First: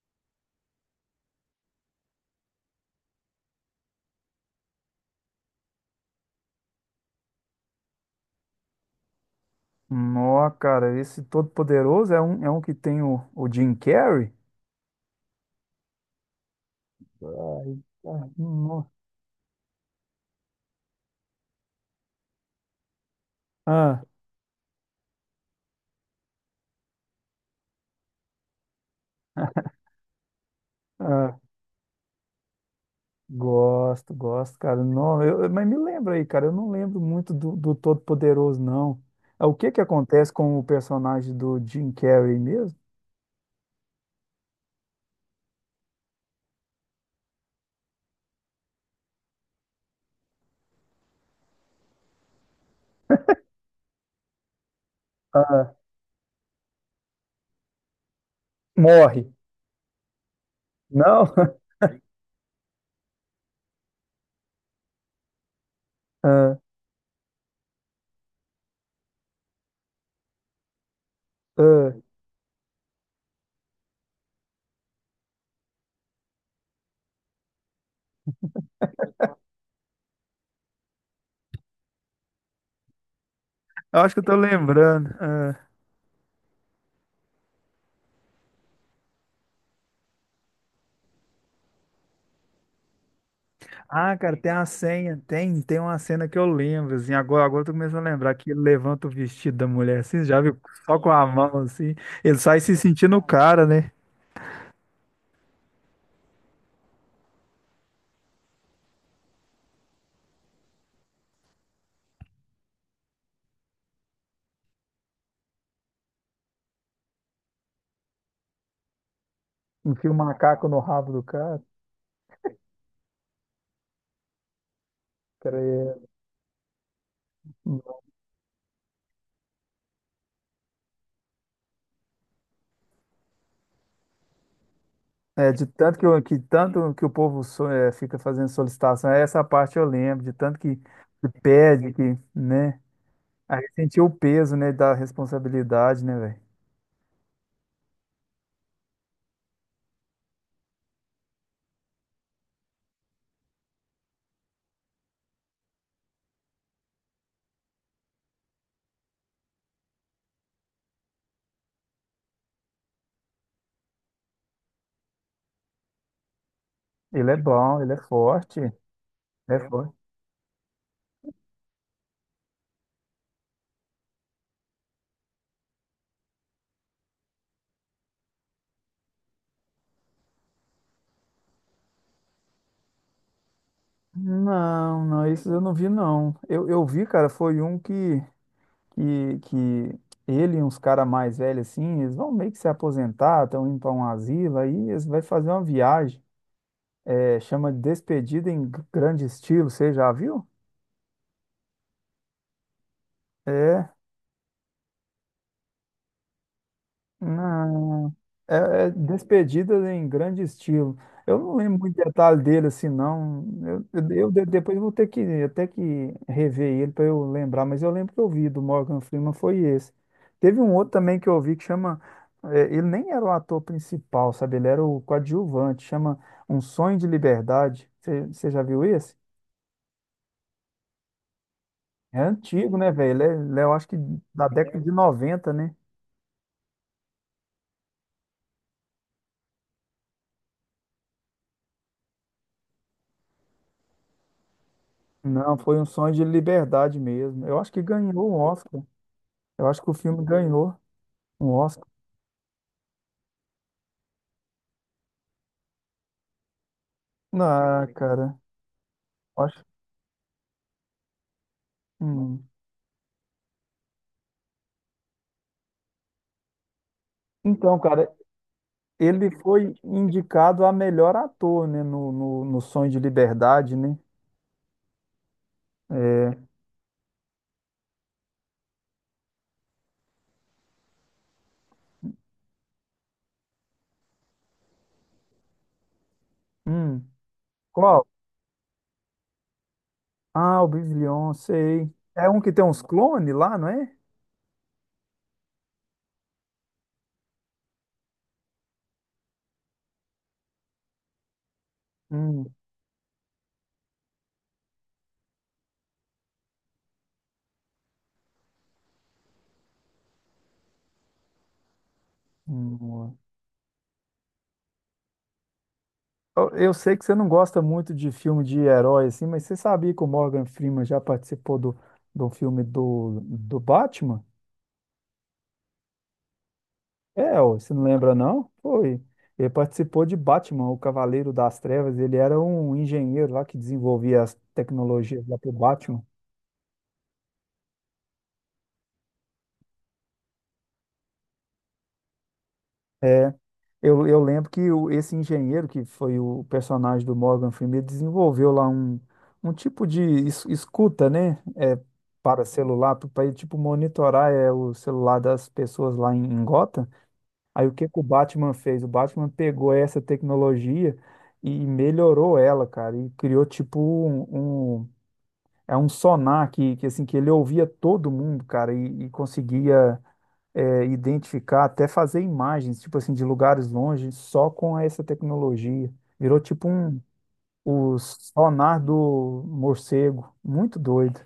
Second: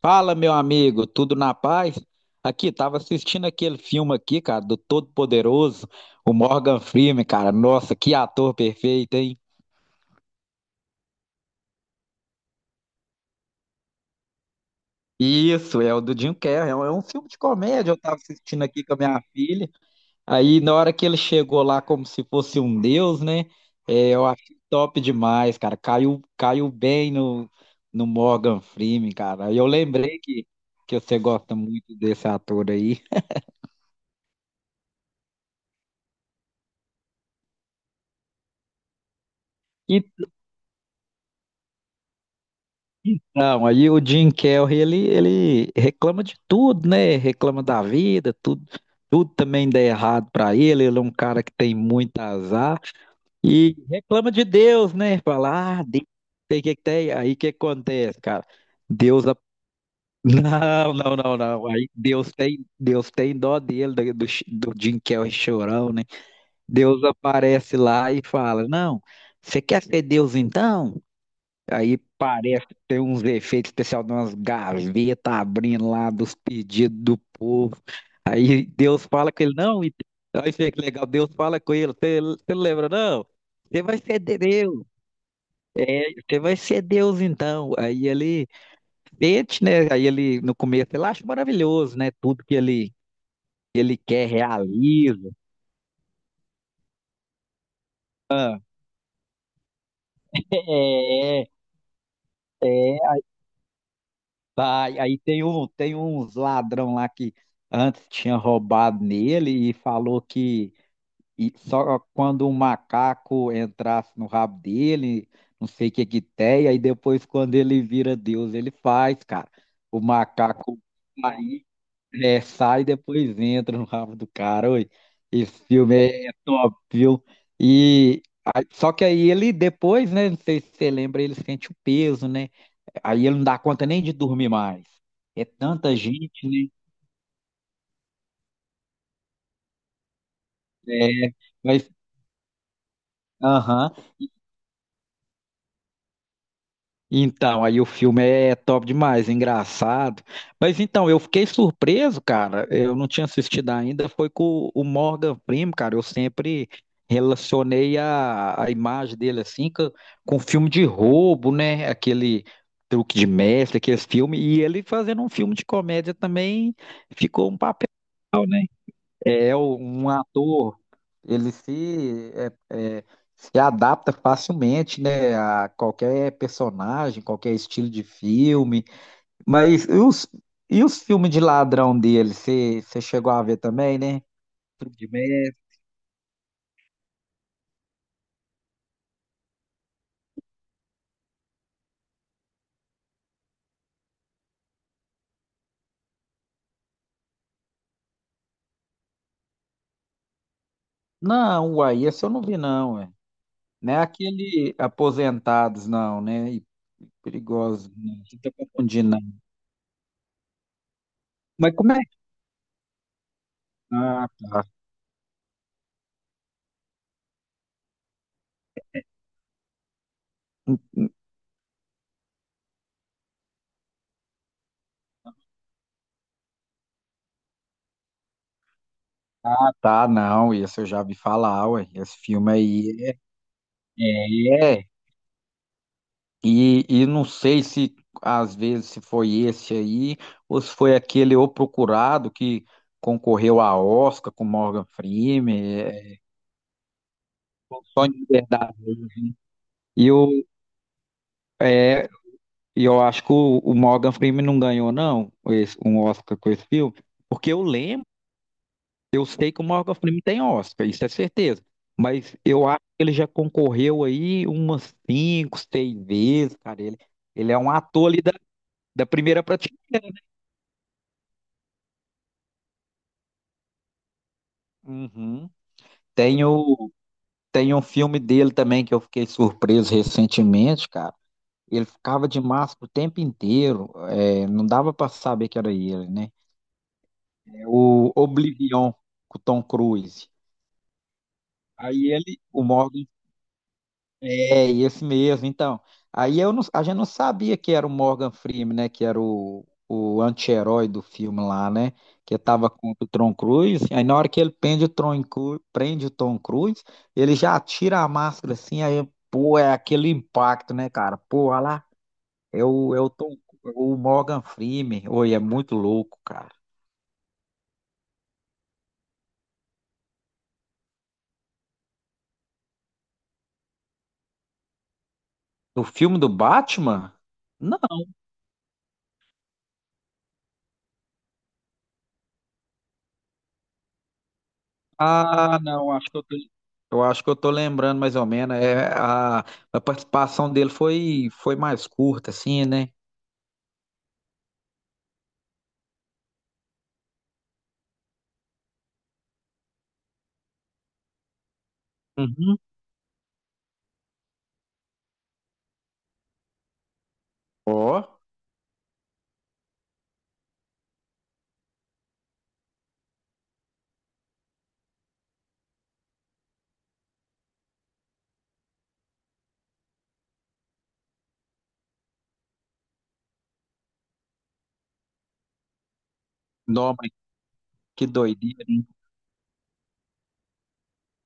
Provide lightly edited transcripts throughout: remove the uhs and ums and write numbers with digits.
Fala, meu amigo, tudo na paz? Aqui, tava assistindo aquele filme aqui, cara, do Todo-Poderoso, o Morgan Freeman, cara. Nossa, que ator perfeito, hein? Nó, cara, esse Todo-Poderoso é um que tem o Jim Carrey? Isso, é o do Jim Carrey, é um filme de Ai, comédia, eu tava ai, assistindo aqui nó. com a minha filha. Aí, na hora que ele chegou lá como se fosse um deus, né? Ah, É, eu achei top demais, cara. Caiu bem no, no Morgan Freeman, cara. Aí eu lembrei que você ah, gosta muito desse ator aí. gosto, cara. Não, mas me lembra aí, cara, eu não lembro muito do Todo-Poderoso, não. Ah, o que que acontece com o personagem do Jim Carrey mesmo? Não, aí o Jim Carrey, ele reclama de tudo, né? Reclama da vida, tudo também dá errado pra ele. Ele é um cara que tem muito azar e reclama de Deus, né? Ah, Fala, ah, Deus, sei que tem. Aí o que acontece, cara? morre. Deus, a- não, não, Não? não, não. Aí Deus tem dó dele, do Jim Carrey chorão, né? Ah, Deus aparece lá e fala, não, você quer ser Deus então? ah, Aí parece que tem uns efeitos especiais de umas gavetas abrindo lá dos pedidos do povo. Aí Deus fala com ele, não, e- aí fica legal, Deus fala com ele, você não lembra, não? Você vai eu acho ser que eu tô Deus. lembrando. É, você vai ser Deus então. Aí ele sente, né? Aí ele, no começo, ele acha maravilhoso, né? Ele Ah, quer cara, tem a senha, realiza. tem, tem uma cena que eu lembro, assim, agora eu tô começando a lembrar que ele levanta o vestido da mulher, assim, já viu? Só com a É, mão, assim, ele sai se sentindo é, o cara, né? vai. Aí tem uns ladrão lá que antes tinha roubado nele e falou que e só quando um macaco entrasse no rabo dele, não sei o que que tem, aí depois quando ele vira Deus, ele faz, cara. O Enfia o macaco no macaco rabo do cara, aí sai e depois entra no rabo do cara. Oi, esse cara, filme é top, viu? E só que aí ele depois, né? Não sei se você lembra, ele sente o peso, né? Aí ele não dá conta nem de dormir mais. É é, é, de tanta tanto que, que gente, né? tanto que o povo é, fica fazendo solicitação, é essa parte eu lembro, de tanto que É, mas, pede, que, né? Aí aham. sentiu o peso, né, da responsabilidade, né, velho? Então, aí o filme é top demais, engraçado. Mas então, eu fiquei surpreso, cara. Eu não tinha assistido ainda. Foi com o Morgan Freeman, cara. Eu sempre relacionei a imagem dele assim com filme de roubo, né? Aquele truque de mestre, aquele filme. E ele fazendo um filme de comédia também Ele é ficou um bom, papel. ele é forte, É é é o- forte. um ator, ele se, é, é, se adapta facilmente, né, a qualquer personagem, qualquer estilo de filme. Mas e os filmes de ladrão dele, você chegou a ver também, né? Truque Não, de não, isso Mestre. eu não vi, não. Eu vi, cara, foi um que ele e uns caras mais velhos, assim, eles vão meio que se aposentar, estão indo para um asilo, aí eles vão fazer uma viagem. É, chama de Despedida em Grande Estilo, você já viu? Não, uai, esse eu não vi não, ué. Não É. é aquele Aposentados, não, né? E perigosos, Não, não. Você tá é, é confundindo, não. Despedida em Grande Estilo. Eu não Mas lembro como muito é? detalhe dele assim, não. Eu, eu, Ah, eu tá. depois vou ter que até que rever ele para eu lembrar, mas eu lembro que eu vi do Morgan Freeman foi esse. Teve um Ah, outro também que eu vi que chama, é, ele nem era o ator principal, sabe? Ele era o coadjuvante. Chama Um Sonho de Liberdade. Você já viu esse? tá, tá, não, esse eu já vi falar, ué. Esse É filme antigo, né, aí é... velho? Ele é, eu acho que da década É, de noventa, né? e não sei se às vezes se foi esse aí ou se foi aquele O Procurado que concorreu a Oscar com Morgan Não, foi Freeman. Um Sonho É de Liberdade mesmo. Eu acho que ganhou um Oscar. verdade. Eu acho que o E filme eu, ganhou um Oscar. é, e eu acho que o Morgan Freeman não ganhou, não, um Oscar com esse filme, porque eu Ah, lembro, cara, eu sei que acho. o Morgan Freeman tem Oscar, isso é certeza. Mas Hum. eu acho que ele já concorreu aí umas cinco, seis vezes, cara. Ele é um Então, ator cara, ali da ele primeira foi prateleira. indicado a melhor ator, né? No Sonho de Liberdade, né? Uhum. É. Tem o, tem um filme dele também que eu fiquei surpreso recentemente, cara. Ele ficava de máscara o tempo inteiro, é, não dava pra saber que era ele, né? Hum. É Qual? o Oblivion, com o Tom Cruise. Ah, o Biblion, sei. Aí É um ele, que tem o uns Morgan clones lá, não é? É, esse mesmo, então. Aí eu não- a gente não sabia que era o Morgan Freeman, né? Que era o anti-herói do filme lá, né? Que Hum. tava contra o Tom Cruise. Aí na hora que ele prende o Tom Cruise, ele já tira a máscara assim, aí, pô, é aquele impacto, né, cara? Pô, olha lá, é o, é o Hum. Tom, o Morgan Freeman. Oi, é muito louco, cara. Eu sei que você não gosta muito de filme de herói, assim, mas você sabia que o Morgan Freeman já participou do filme do Batman? O filme do Batman? É, ó, você não lembra, não? Foi. Ele participou de Batman, o Cavaleiro das Trevas. Ele era um engenheiro lá que desenvolvia as tecnologias lá pro Ah, não, Batman. acho que eu tô, eu acho que eu tô lembrando mais ou menos. É, a participação dele foi, foi mais curta, assim, né? É, eu lembro que esse engenheiro, que foi o personagem do Morgan Freeman, ele desenvolveu lá um, um tipo de escuta, né? É, para Uhum. celular, para ele, tipo, monitorar é, o celular das pessoas lá em, em Gotham. Aí o que que o Ó, Batman fez? O Batman pegou essa tecnologia e melhorou ela, cara, e criou tipo um, é um sonar que assim que ele ouvia todo mundo, cara, e conseguia é, identificar, até fazer imagens, tipo assim, de lugares longe, só com essa tecnologia. Virou tipo não, um mas o que doideira, sonar hein? do morcego, muito doido.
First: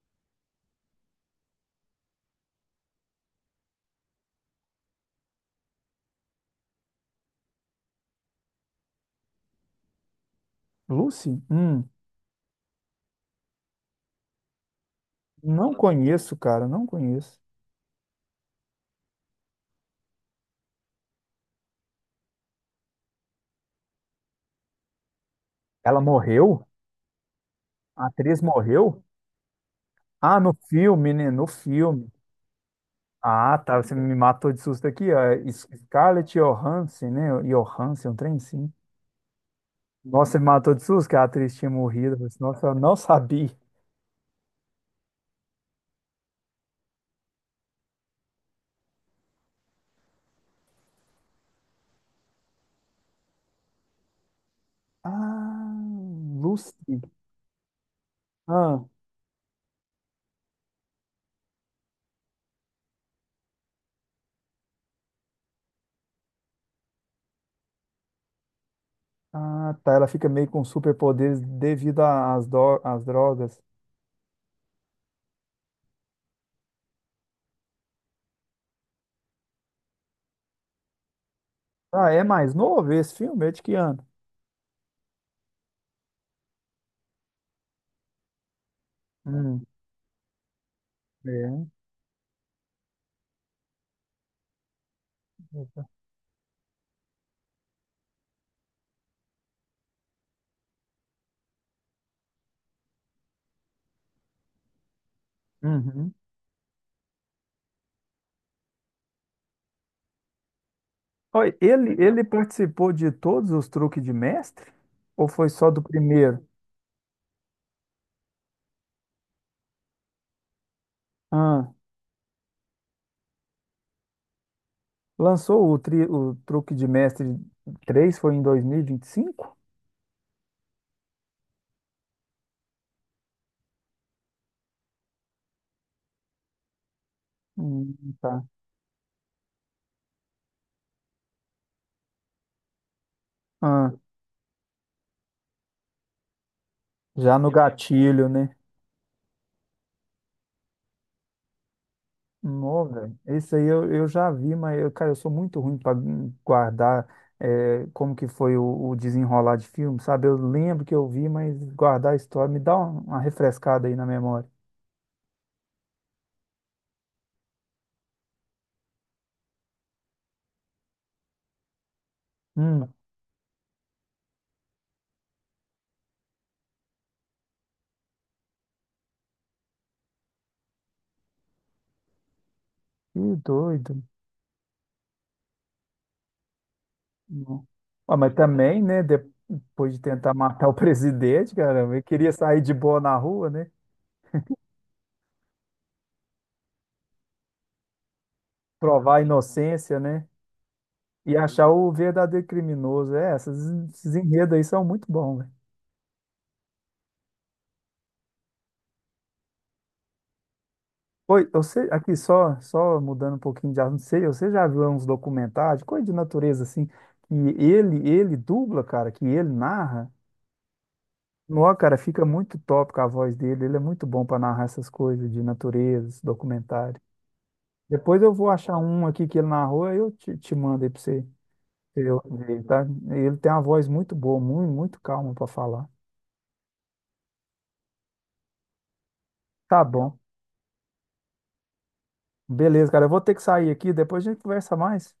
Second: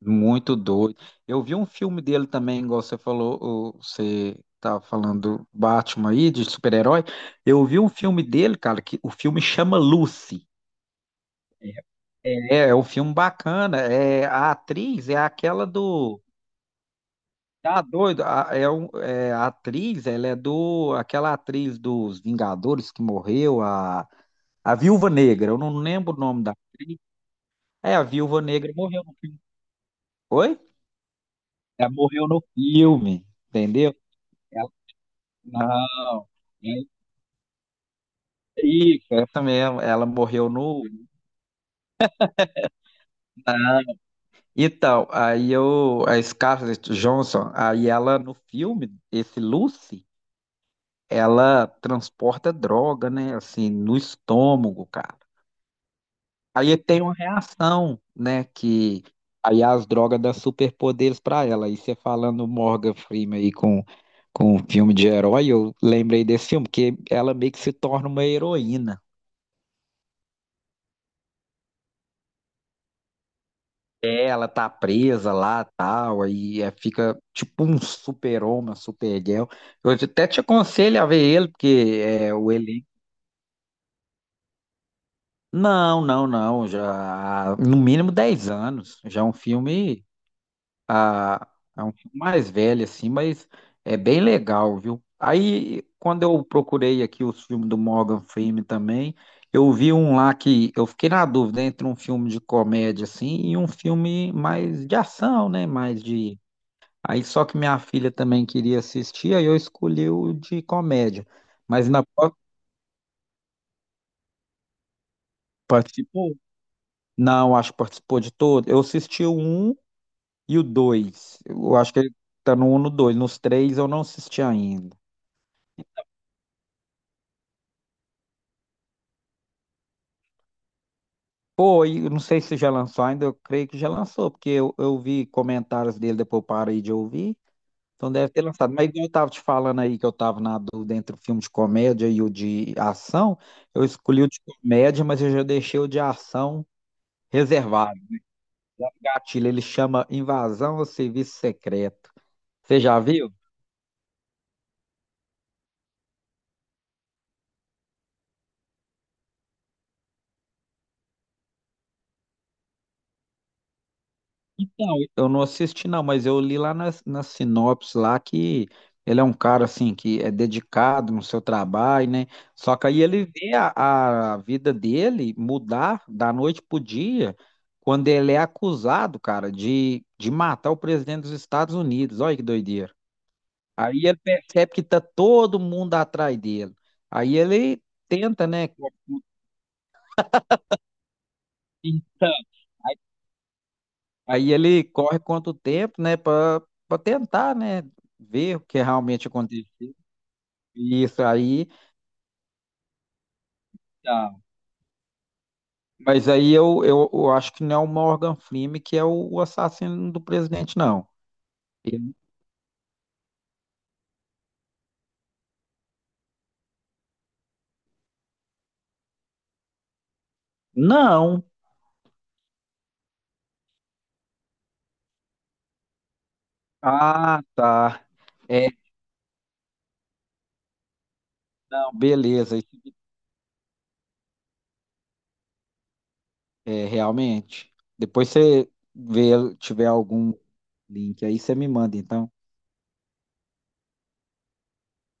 Muito doido. Eu vi um filme dele também, igual você falou, você tava falando do Batman aí, de super-herói. Eu vi um filme dele, cara, que o filme chama Lucy. Lucy? É, é um filme bacana. É, a atriz é aquela Não do... conheço, cara, não conheço. Tá doido? A atriz, ela é do. Aquela atriz dos Vingadores que morreu, a Viúva Negra. Eu não Ela lembro o nome da morreu? atriz. É, a A atriz Viúva Negra morreu morreu? no filme. Ah, no Oi? filme, né? No Ela filme. morreu no filme, Ah, tá. entendeu? Você me matou de Ela- susto aqui, ó. Não, Scarlett é Johansson, né? Johansson, um trem sim. isso, essa mesmo. Ela Nossa, me morreu matou de no. susto que a atriz tinha morrido. Eu falei assim, nossa, eu não sabia. Então, a Scarlett Johansson, aí ela no filme, esse Lucy, ela transporta droga, né? Assim, no estômago, cara. Ah, Aí Lucy. tem uma reação, né? Ah, Que aí é as drogas dão superpoderes pra ela. Aí você falando Morgan Freeman aí com um filme de herói, eu lembrei desse filme, que ela meio que se torna uma heroína. ah, tá. Ela fica meio com superpoderes devido às, às drogas. É, ela tá presa lá tal, aí é, fica tipo um super-homem, uma super-girl. Eu até te aconselho a ver ele, porque Ah, é é o mais elenco. novo esse filme? É de que ano? Não, já há no mínimo 10 anos. Já é um Hum, filme a, é. a um filme mais velho, assim, mas é bem legal, viu? Aí, quando eu procurei aqui os filmes do Morgan Freeman também, eu vi um lá que eu fiquei na dúvida entre um filme de comédia, assim, e um filme mais de ação, né? Mais Uhum. de. Aí, só que minha filha também queria assistir, aí eu escolhi o de comédia. Oi, Mas ele, na ele pró- participou de todos os Truques de Mestre? Ou foi só do participou? primeiro? Não, acho que participou de todo. Eu assisti o um e o dois. Ah. Eu acho que ele tá no um, e no dois. Nos três eu não assisti ainda. Lançou o, tri, o Truque de Mestre 3 foi em 2025? Pô, e eu não sei se já lançou ainda, eu creio que já lançou, porque eu vi comentários dele, depois eu parei de ouvir, Hum, então deve ter tá. lançado. Mas igual eu tava te falando aí que eu tava na dúvida entre o filme de comédia e o de ação, eu Ah, escolhi o de comédia, mas eu já deixei o de ação já no reservado. gatilho, né? Gatilho, ele chama Invasão ao Serviço Secreto. Você Não, já velho. viu? Esse aí eu já vi, mas, eu, cara, eu sou muito ruim para guardar é, como que foi o desenrolar de filme, sabe? Eu lembro que eu vi, mas guardar a história, me dá uma refrescada aí na memória. Então, eu não assisti não, mas eu li lá na sinopse lá que ele é um cara assim que é dedicado no seu trabalho, né? Só que Hum, aí ele vê a vida dele mudar da noite pro dia quando ele é acusado, cara, de matar o presidente dos Estados Unidos. Olha que doideira. que doido. Aí ele percebe que tá todo mundo atrás dele. Aí Não. ele Ah, mas tenta, né? também, né? Depois de tentar matar o presidente, cara, eu queria Então, sair de boa na rua, né? aí ele corre quanto tempo, né, Pra para tentar, né, ver o que Provar a realmente aconteceu. inocência, né? E isso E aí. achar o verdadeiro criminoso. É, essas, esses Tá. enredos aí são muito bons, velho. Mas eu acho que não é o Morgan Freeman que é o assassino do presidente, não. Oi, você, Ele- aqui só, só mudando um pouquinho de assunto, sei, você já viu uns documentários, coisa de natureza assim, que ele dubla, cara, que ele narra? Não. Nó, cara, fica muito top com a voz dele, ele é muito bom pra narrar essas coisas de natureza, esse documentário. Ah, tá. Depois eu vou É, achar um aqui que ele narrou, aí eu te, te mando aí pra você. não, Pra você beleza. ouvir, tá? Ele tem uma voz muito boa, muito, muito calma pra falar. É, realmente. Depois você vê, Tá tiver bom. algum link aí, você me manda, então. Beleza, cara. Eu vou ter que sair aqui, depois a gente conversa mais.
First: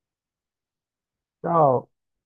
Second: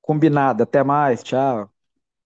Combinado. Até mais. Tchau. Tchau.